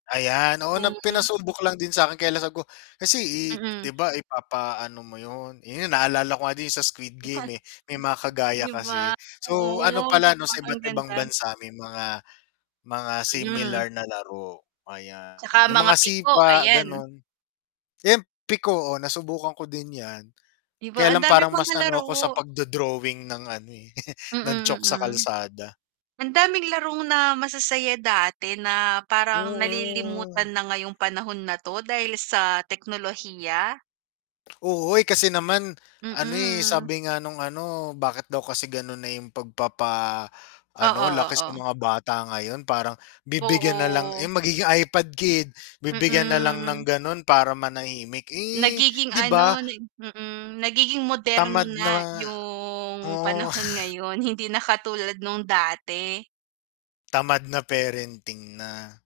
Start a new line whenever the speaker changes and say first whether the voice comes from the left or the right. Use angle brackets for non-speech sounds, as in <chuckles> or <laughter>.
left: Ayan, oo na
right: Mm.
left: pinasubok lang din sa'kin kaya lang sabi ko, kasi, eh, 'di
right: Mm.
left: ba ipapaano mo 'yun, eh, 'yun naalala ko nga din sa Squid Game, eh,
right: <laughs>
left: may mga kagaya
right: 'Di ba,
left: kasi. So ano
right: oo 'di
left: pala 'no,
right: ba
left: sa
right: ang
left: iba't ibang
right: ganda.
left: bansa may mga, mga
right: Mm.
left: similar na laro,
right: 'Tsaka
left: ayan. Yung
right: mga
left: mga
right: piko,
left: sipa
right: ayan.
left: gano'n. 'Yan piko, oh, nasubukan ko din yan.
right: 'Di
left: Kaya
right: ba, ang
left: lang
right: daming
left: parang mas
right: mga
left: ano ko sa
right: laro.
left: pagdo-drawing ng ano, eh, <chuckles> ng
right: Mm,
left: chalk sa
right: mm.
left: kalsada.
right: Ang daming larong na masasaya dati na parang nalilimutan
left: Oo.
right: na ngayong panahon na 'to dahil sa teknolohiya.
left: Oo, eh, kasi naman ano, eh,
right: Mm.
left: sabi nga nung ano, bakit daw kasi gano'n na yung pagpapa ano
right: Oo,
left: laki sa
right: oo.
left: mga bata ngayon parang bibigyan nalang,
right: Oo.
left: eh, magiging iPad kid. Bibigyan nalang ng
right: Mm.
left: gano'n para manahimik. Eh,
right: Nagiging
left: 'di ba
right: ano nag mm, nagiging moderno
left: Tamad na nga,
right: na yung
left: oo.
right: panahon ngayon hindi na katulad nung dati.
left: Tamad na parenting na.